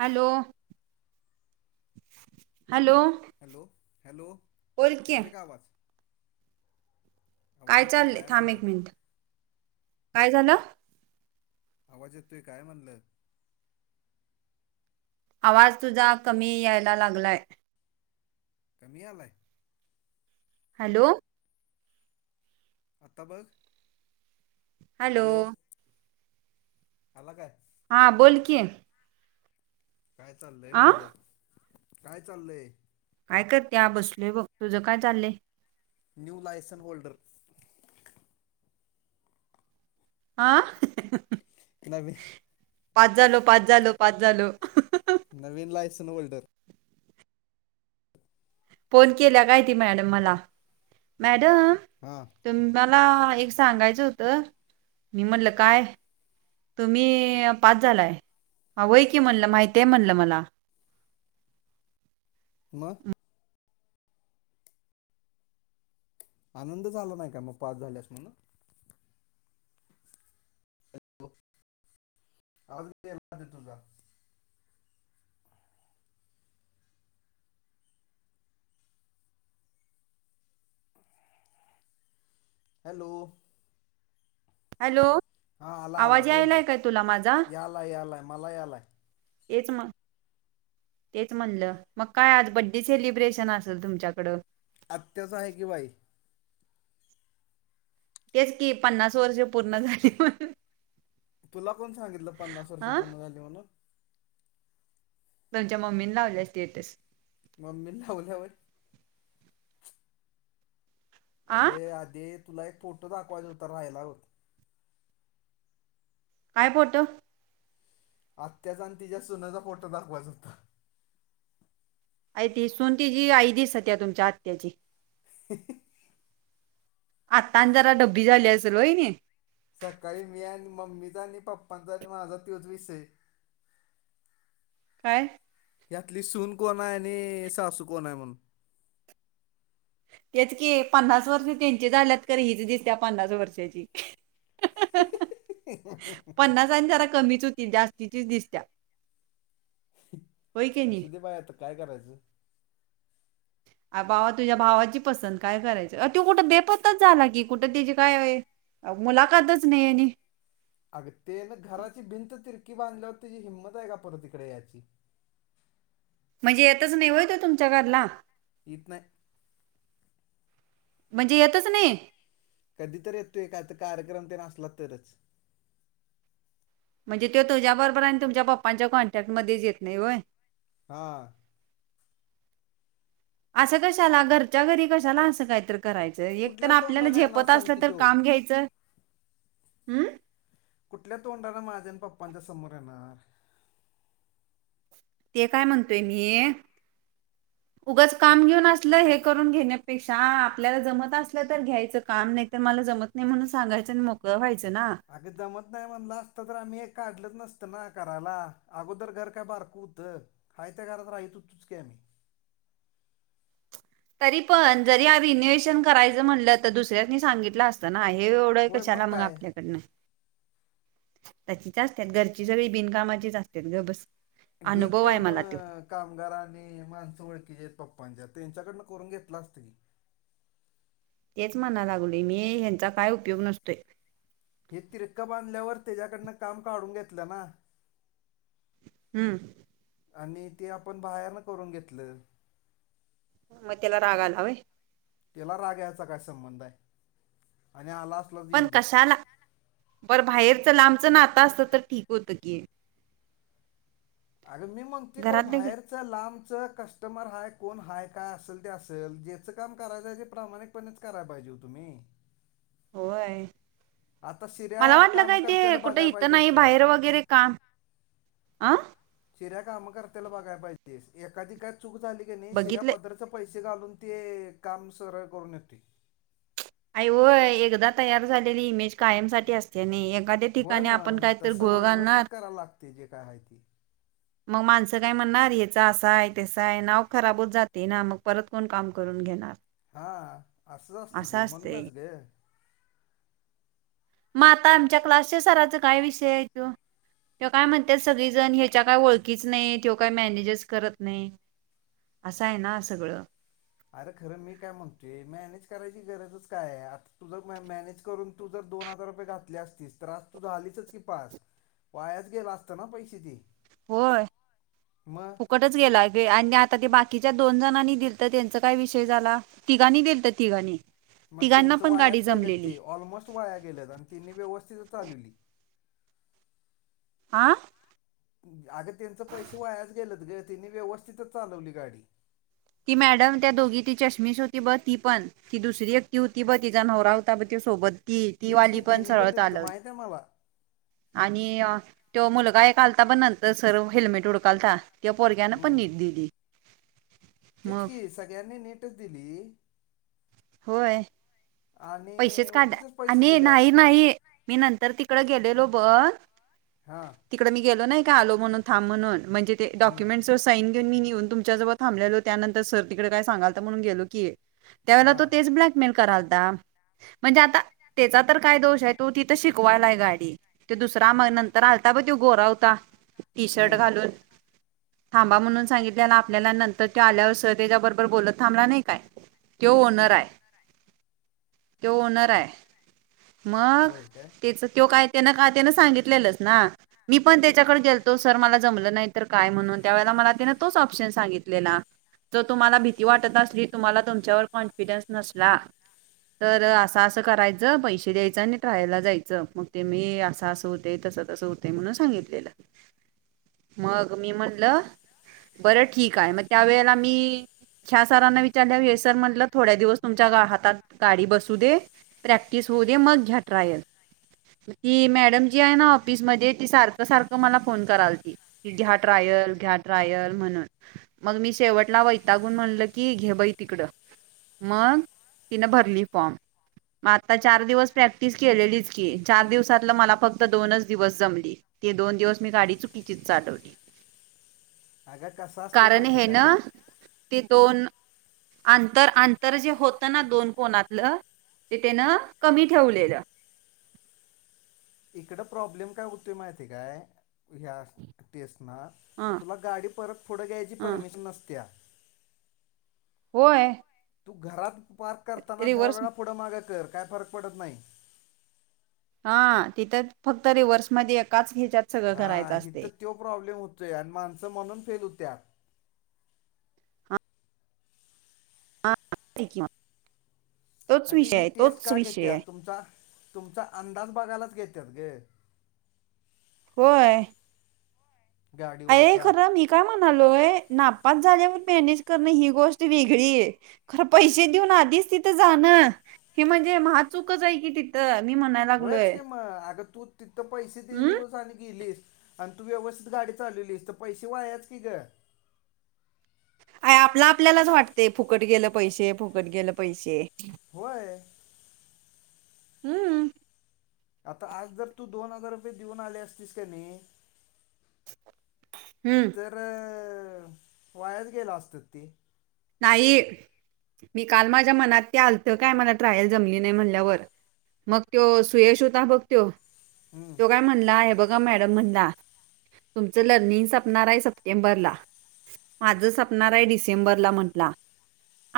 Hello! Hello! Hello hello बोल की येतोय का आवाज? आवाज काय येतोय चाललय थांब म्हणलं एक मिनिट काय झालं? आवाज येतोय काय म्हणलं? आवाज तुझा कमी यायला लागलाय. कमी यायलाय. हॅलो! आता बघ हॅलो. आला काय? हां बोल की. काय चाललय? आ म्हणल काय चाललय? काय करत्या बसलोय बघ तुझं काय चाललंय? New license holder. आ. [unintelligible] पाच झालो पाच झालो पाच झालो. नवीन लायसन होल्डर. फोन केल्या काय ती मॅडम मला मॅडम.. हां तर मला एक सांगायचं होतं. मी म्हटलं काय? तुम्ही पाच झालाय, व्हय की म्हणलं माहिती आहे म्हणलं मला. मग आनंद झाला नाही का, मग पास झाल्यास म्हणून? [unintelligible] आवाज [unintelligible] नाही तुझा. हॅलो. हॅलो. हा आला आला आवाज बोल बोल. यायलाय काय तुला माझा यालाय यालाय मला यालाय. हेच मग तेच म्हणलं. मग काय आज बड्डे सेलिब्रेशन असल तुमच्याकडं. आत्याच हाय की बाई. तेच की पन्नास वर्ष पूर्ण झाली म्हणून. तुला कोण सांगितलं, पन्नास वर्ष हा पूर्ण झाली म्हणून? त्यांच्या मम्मीनं लावल्याली स्टेटस. मम्मीनं लावल्या होय? आ अगे आधी तुला एक फोटो दाखवायचा होता राहीला बघ. हाय फोटो. आत्याचा आणि तिच्या सुनचा फोटो दाखवायचा होता. हाय ती सून तीजी आई दिसत्या तुमच्या आत्याची. [unintelligible] आता आणि जरा ढब्बी झाली असेल होय नाही? सकाळी मी आणि मम्मीचा आणि पप्पांचा आणि माझा तोच विषय. काय? यातली सून कोण आहे आणि सासू कोण आहे म्हणून. तेचकी पन्नास वर्ष त्यांचे झाल्यात, खरं हीच दिसत्या पन्नास वर्षाची. पन्नास आणि जरा कमीच होतील जास्तीचीच दिसत्या. होय की नी असू दे बाय, आता काय करायचं? अ बावा तुझ्या भावाची पसंत काय करायच. अ त्यो कुठं बेपत्ताच झाला की, कुठं तीची काय अ मुलाखातच नाही आणि. अग ते ना घराची भिंत तिरकी बांधल्यावर, तेजी हिंमत हाय का परत इकड याची. म्हणजे येतच नाही होय तो तुमच्या घरला? इत नाही. म्हणजे येतच नाही? कधीतरी येतोय कार्यक्रम तेन असला तरच. म्हणजे तो तुझ्या बरोबर आणि तुमच्या पप्पांच्या कॉन्टॅक्टमध्येच येत नाही होय? हा. असं कशाला, घरच्या घरी कशाला असं कायतर करायचं. एक तर कुठल्या आपल्याला तोंडाने येणार झेपत सांग की असलं तर त्यो. काम घ्यायचं. हम्म. कुठल्या तोंडानं माझ्या आणि पप्पांच्या समोर येणार. ते काय म्हणतोय मी उगंच काम घेऊन असलं हे करून घेण्यापेक्षा, आपल्याला जमत असलं तर घ्यायचं काम. नाही तर मला जमत नाही म्हणून सांगायचं आणि मोकळं व्हायचं ना. अगं जमत नाही म्हणलं असत तर आम्ही हे काढलच नसतं ना करायला. अगोदर घर काय बारकं हुतं? हाय त्या घरात राहत हुतोच की आम्ही. तरीपण जरी आम्ही रिनोव्हेशन करायचं म्हटलं, तर दुसऱ्यांनी सांगितलं अस ना हे एवढं, होय कशाला मग काय आपल्याकडनं? तशीच असतात, घरची सगळी बिनकामाचीच असत्यात गप बस. ढीक अनुभव का आहे मला तो मग? कामगार आणि माणसं ओळखीचे आहेत पप्पांच्या त्यांच्याकडन करून घेतला असतं की. तेच म्हणा लागलोय मी ह्यांचा काय उपयोग नसतोय. हे तिरकं बांधल्यावर त्याच्याकडनं काम काढून घेतलं ना. हम्म. आणि ते आपण बाहेरनं करून घेतलं. मग त्याला राग आला होय? तिला राग यायचा काय संबंध आहे आणि आला असलाच पण येऊ दे कशाला पर बाहेरच लांबचं ना आता असतं तर ठीक होतं की. अगं मी मंगतेकर घरात नाही का बाहेर लांबच कस्टमर हाय, कोण हाय काय असेल ते असे. ज्याच काम करायचं ते प्रमाणिक पणच करायला पाहिजे हो तुम्ही. होयं. आता मला शिऱ्या वाटलं काय ते कामकर्त्याला कुठे बघायला इथं पाहिजेस नाही तू बाहेर वगैरे काम आं चिऱ्या काम करतेला बघाय पाहिजे एखादी काय चूक झाली की नाही शिऱ्या बघितलं पदरचा पैसे घालून ते काम सगळं करून येते. आई होय एकदा तयार झालेली इमेज कायमसाठी असते नी एक होय मग तसं व्यवस्थित करायला लागतंय जे काय आहे ते. [inaudible] मग माणसं काय म्हणणार याच असा आहे तसं आहे नाव खराबच जाते ना, मग परत कोण काम करून घेणार. हा. असा असते. म आता आमच्या क्लासच्या सराचा काय विषय आहे तो? त्यो काय म्हणतात सगळीजण ह्याच्या काय ओळखीचं नाही, त्यो काय मॅनेजच करत नाही. असं आहे ना सगळं. अरे खरं मी काय म्हणतोय मॅनेज करायची गरजच काय आता तुझ मै मॅनेज करून तू जर दोन हजार ररुपये घातले असतीस तर आज तू झालीसच की पास. वायाच गेला असत ना पैशे ती म. कटच गेला गे आणि आता ते बाकीच्या दोन जणांनी दिलता त्यांचा काय विषय झाला? तिघानी देलते तिघानी. मग त्यांचं वायाच गेलेत ते ऑलमोस्ट वाया गेलेत आणि त्यांनी व्यवस्थितच चालवली. आ? अगं त्यांच पैशे वायाच गेलत गं त्यांनी व्यवस्थितच चालवली गाडी. ती मॅडम त्या दोघी ती चष्मीस होती ब ती पण ती दुसरी एकटी होती बघ तिचा नवरा होता बघ तिच्या सोबत ती ती तेच की वाली पण त्यांनी सरळ दिलं चालवलं. माहित आहे मला आणि तो मुलगा एकालता ब नंतर सर हेल्मेट उडकालता. त्यो पोरग्यानं पण हम्म नीट दिली. मग तेच कि सगळ्यांनी नीटच दिली. होय. आणि पैसशेच काढाल्या उगीचच पैसे आणि दिल्यात नाही-नाही मी नंतर तिकडं गेलेलो ब हा. तिकडे मी गेलो नाही का आलो म्हणून थांब म्हणून म्हणजे ते हं. डोकमेंट्स च साईन घेऊन मी येऊन तुमच्या जवळ थांबलेलो त्यानंतर सर तिकडे का सांगाल तर म्हणून गेलो की. त्यावेळेला तो हां. तेच ब्लॅकमेल करालता. म्हणजे आता त्याचा तर काय दोष आहे तो तिथं शिकवायला आहे गाडी ते दुसरा मग नंतर आलता बघ तो गोरा होता टी शर्ट हं. घालून. थांबा म्हणून सांगितलेला आपल्याला नंतर तो आल्यावर सर त्याच्या बरोबर बोलत थांबला नाही काय. त्यो तेच की. ओनर आहे. तो ओनर आहे मग होय काय? त्याचा त्यो काय त्यांनां का त्यान सांगितलेलंस ना. मी पण त्याच्याकडे गेलतो सर मला जमलं नाही तर काय म्हणून त्यावेेळेला मला तिने तोच ऑप्शन सांगितलेला. तर तुम्हाला भीती वाटत असली तुम्हाला तुमच्यावर कॉन्फिडन्स नसला तर असं असं करायचं पैसे द्यायचं आणि ट्रायला जायचं मग ते मी असं असं होते तसं तसं होत ते म्हणून सांगितलेलं मग मी म्हणल बरं ठीक आहे मग त्या वेळेला मी ह्या सरांना विचारल्यावर हे सर म्हटलं थोड्या दिवस तुमच्या गा हातात. गाडी बसू दे प्रॅक्टिस होऊ दे मग घ्या ट्रायल. ती मॅडम जी आहे ना ऑफिसमध्ये ती सारखं सारखं मला फोन करालती. कि घ्या ट्रायल घ्या ट्रायल म्हणून. मग मी शेवटला वैतागून म्हणलं की घे बाई तिकडं मग तिनं भरली फॉर्म. मग आता चार दिवस प्रॅक्टिस केलेलीच की, चार दिवसातलं मला फक्त दोनच दिवस जमली. ते दोन दिवस मी गाडी चुकीचीच चालवली. अगं कसं असतंय कारण माहिती आहे हे ना काय? ते दोन आंतर आंतर जे होत त ना दोन कोणातलं ते त्यानं कमी ठेवलेलं. इकड प्रॉब्लेम काय होतो माहिती काय ह्या टेसना ह तुला गाडी परत पुढं घ्यायची ह परमिशन नसत्या. होय. तू घरात पार्क करताना दहा रिव्हर्स वेळा पुढं मागे कर काय फरक पडत नाही. हा तिथं फक्त रिव्हर्स मध्ये एकाच हेच्यात हा हित तो प्रॉब्लेम होतोय आणि माणसं म्हणून फेल होत्यात. ते किवा [unintelligible] आणि ही टेस्ट का विषय घेत्यात आहे तुमचा तुमचा अंदाज बघायलाच घेत्यात इ. होय. अरे गाडीवरचा खरं मी काय म्हणालोय नापास झाल्यावर मॅनेज करणं ही गोष्ट वेगळी आहे. खर पैसे देऊन आधीच तिथं जाणं हे म्हणजे महा चुकच आहे की तिथ. तर मी म्हणा होयच कि मग अग तू तिथं पैसे हम् दिलीऊस आणि गेलीस. आणि तू व्यवस्थित गाडी चालवलेलीस तर पैसे वायाच की ग. काय आपला आपल्यालाच वाटते फुकट गेलं पैसे फुकट गेलं पैसे. होय. हम्म आता आज जर तू दोन हजार रुपये देऊन आले असतीस का नाही हम्म. तर वायाच गेला असतं ते. नाही मी काल माझ्या मनात ते आलतं काय मला ट्रायल जमली नाही म्हणल्यावर. मग तो सुयश होता बघतो हम्म, तो काय म्हणला हे बघ बघा मॅडम म्हण तुमचं लर्निंग संपणार आहे सप्टेंबर ला. माझं सपणार आहे डिसेंबरला म्हण- ला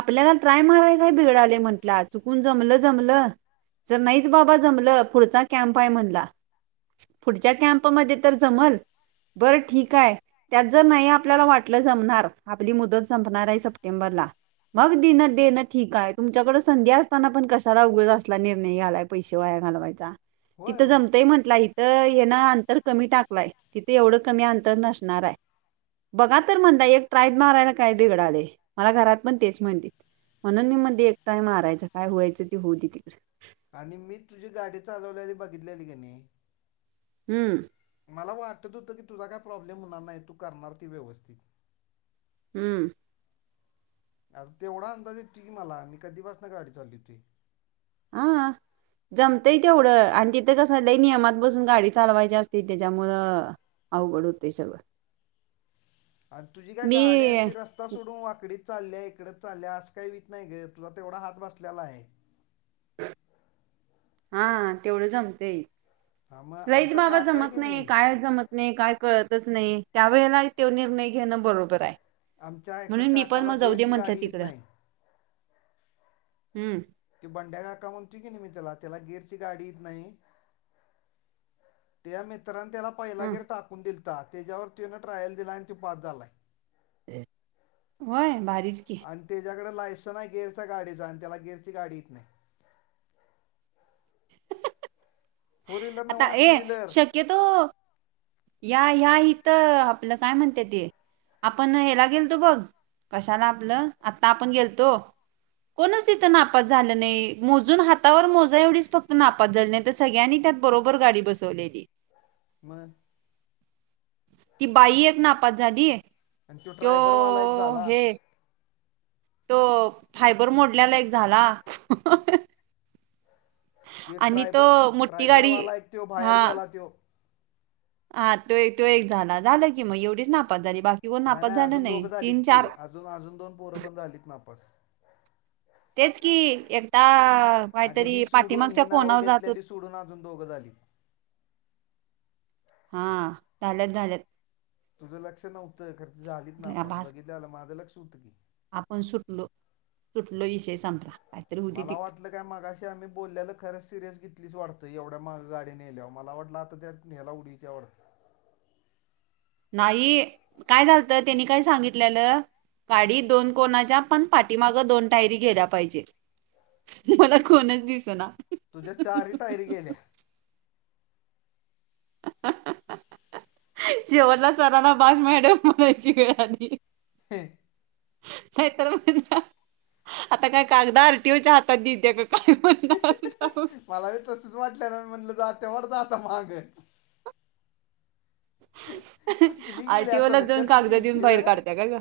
आपल्याला ट्राय माराय काय बिघडाले म्हंटलं चुकून जमलं जमलं. जर नाहीच बाबा जमलं पुढचा कॅम्प आहे म्हणला. पुढच्या कॅम्पमध्ये तर जमल. बरं ठीक आहे त्यात जर नाही आपल्याला वाटलं जमणार आपली मुदत संपणार आहे सप टेंबर ला. मग दिणं देणं ठीक आहे तुमच्याकडे संधी असताना पण कशाला उगच कशाला असला निर्णय घ्यालाय. पैसे वाया घालवायचा च तिथ होय जमते म्हंटला इत- तर ये ना अंतर कमी टाकलाय तीथ एवढं कमी अंतर नसणार आहे. बघा तर म्हंटला एक ट्राईब मारायला काय बिघडालय. मला घरात पण तेच म्हणतीत म्हणून मी म्हणते एक टाइम मारायच काय होयचं ते होऊ दे तिकड. आणि मी तुझी गाडी चालवल्याली बघितल्याली की नई? हम्म. मला वाटत होतं की तुझा काय प्रॉब्लेम होणार नाही तू करणार ती व्यवस्थित. हम्म. आज तेवढा अंदाज येतोय मला मी कधीपासन गाडी चालवितोय. आ. जमतंय तेवढं आणि तिथं कसं लई नियमात बसून गाडी चालवायची असते त्याच्यामुळं. अवघड होतंय सगळ. आणि तुझी काय गाडी अशी रस आता सोडून वाकडीत चालल्या इकडेच चालल्या असं काही वित नाही ग तुला तेवढा हात बसलेला हाय. हा तेवढं जमतय हा मग लईच आमचा बाबा काका आहे जमत की नाही कायच जमत नई काय कळतच नई त्यावेेळेला त्यो निर्णय घेणं बरोबर हाय. आमच्या एका म्हणून मी पण काकाला म जाऊ दे गेअरची म्हटलं गाडी येत तिकडं नाही हम्म. ती बंड्या काका म्हणतोय की नई मी त्याला त्याला गेरची गाडीे येत नई. त्या मित्रांने त्याला पहिला गेर हम्म टाकून दिलता त्याच्यावर तिनं ट्रायल दिला आणि त्यो पास झालाय. व्हय भारीच की. आणि त्याच्याकडे लायसन आहे गेअरचा गाडीचा आणि त्याला गेअरची गाडी येत नाही. फोर व्हीलर आता नव्हा ऐ टू व्हीलर शक्यतो. या ह्या इथं आपलं काय म्हणत्या ते. आपण ह्याला गेलतो बघ कशाला आपलं आता आपण गेलतो. कोणच तिथं नापास झालं नई मोजून हातावर मोजा एवढीच फक्त नापास झाली नायतर सगळ्यांनी त्यात बरोबर गाडी बसवलेली. म. ती बाई एक नापास झाली आणि तो त्यो ड्रायबरवाला एक झाला हे. तो फायबर मोडल्याला एक झाला. ते आणि तो ट्रायबर मोठी गाडी ट्रायबरवाला त्यो हा बाहेर गेला त्यो. हा त्यो त्या एक झाला झाला की मग एवढीच नापास झाली बाक नाय नाय अजून दोघं झालीत की अजून अजून दोन पोरं पण झालीत नापास. तेच की एकदा. अगं काहीतरी ही सोडून पाठीमागच्या ही नावं कोणावर जात होत घेतलेली सोडून अजून दोघं झाली. हा झाल्यात झाल्यात. तुझं लक्ष नव्हतं खर तिझ आधीच भया नापस भास बघितल्याल माझं लक्ष होतं की. आपण सुटलो सुटलो इषय संपला. काहीतरी होती मला ती वाटलं काय मागाशी आम्ही बोलल्याल खरच सिरियस घेतलीस वाटतं एवढ्या माग गाडी नेल्यावर मला वाटलं आता त्या नेहला उडीचा वाटतं. नाही काय झालत त्यांनी काय सांगितलेलं. गाडी दोन कोणाच्या पण पाठीमागं दोन टायरी गेल्या पाहिजेत. मला कोणच दिस ना. तुझ्या चारी. टायरी गेल्या. [unintelligible] शेवटला सरांना बास मॅडम म्हणायची वेळ आली. हे. नाही तर म्हणा. आता काय कागदा आर्टिओच्या हातात देत्या का काय म्हणला आमचा भाऊ मला बी तसच वाटलेला म्हटलं जात्या वाटतं आता माग. कसली गेल्या आरटीओलाच जाऊन संकतच कागद देऊन गेलती बाहेर ग. काढत्या का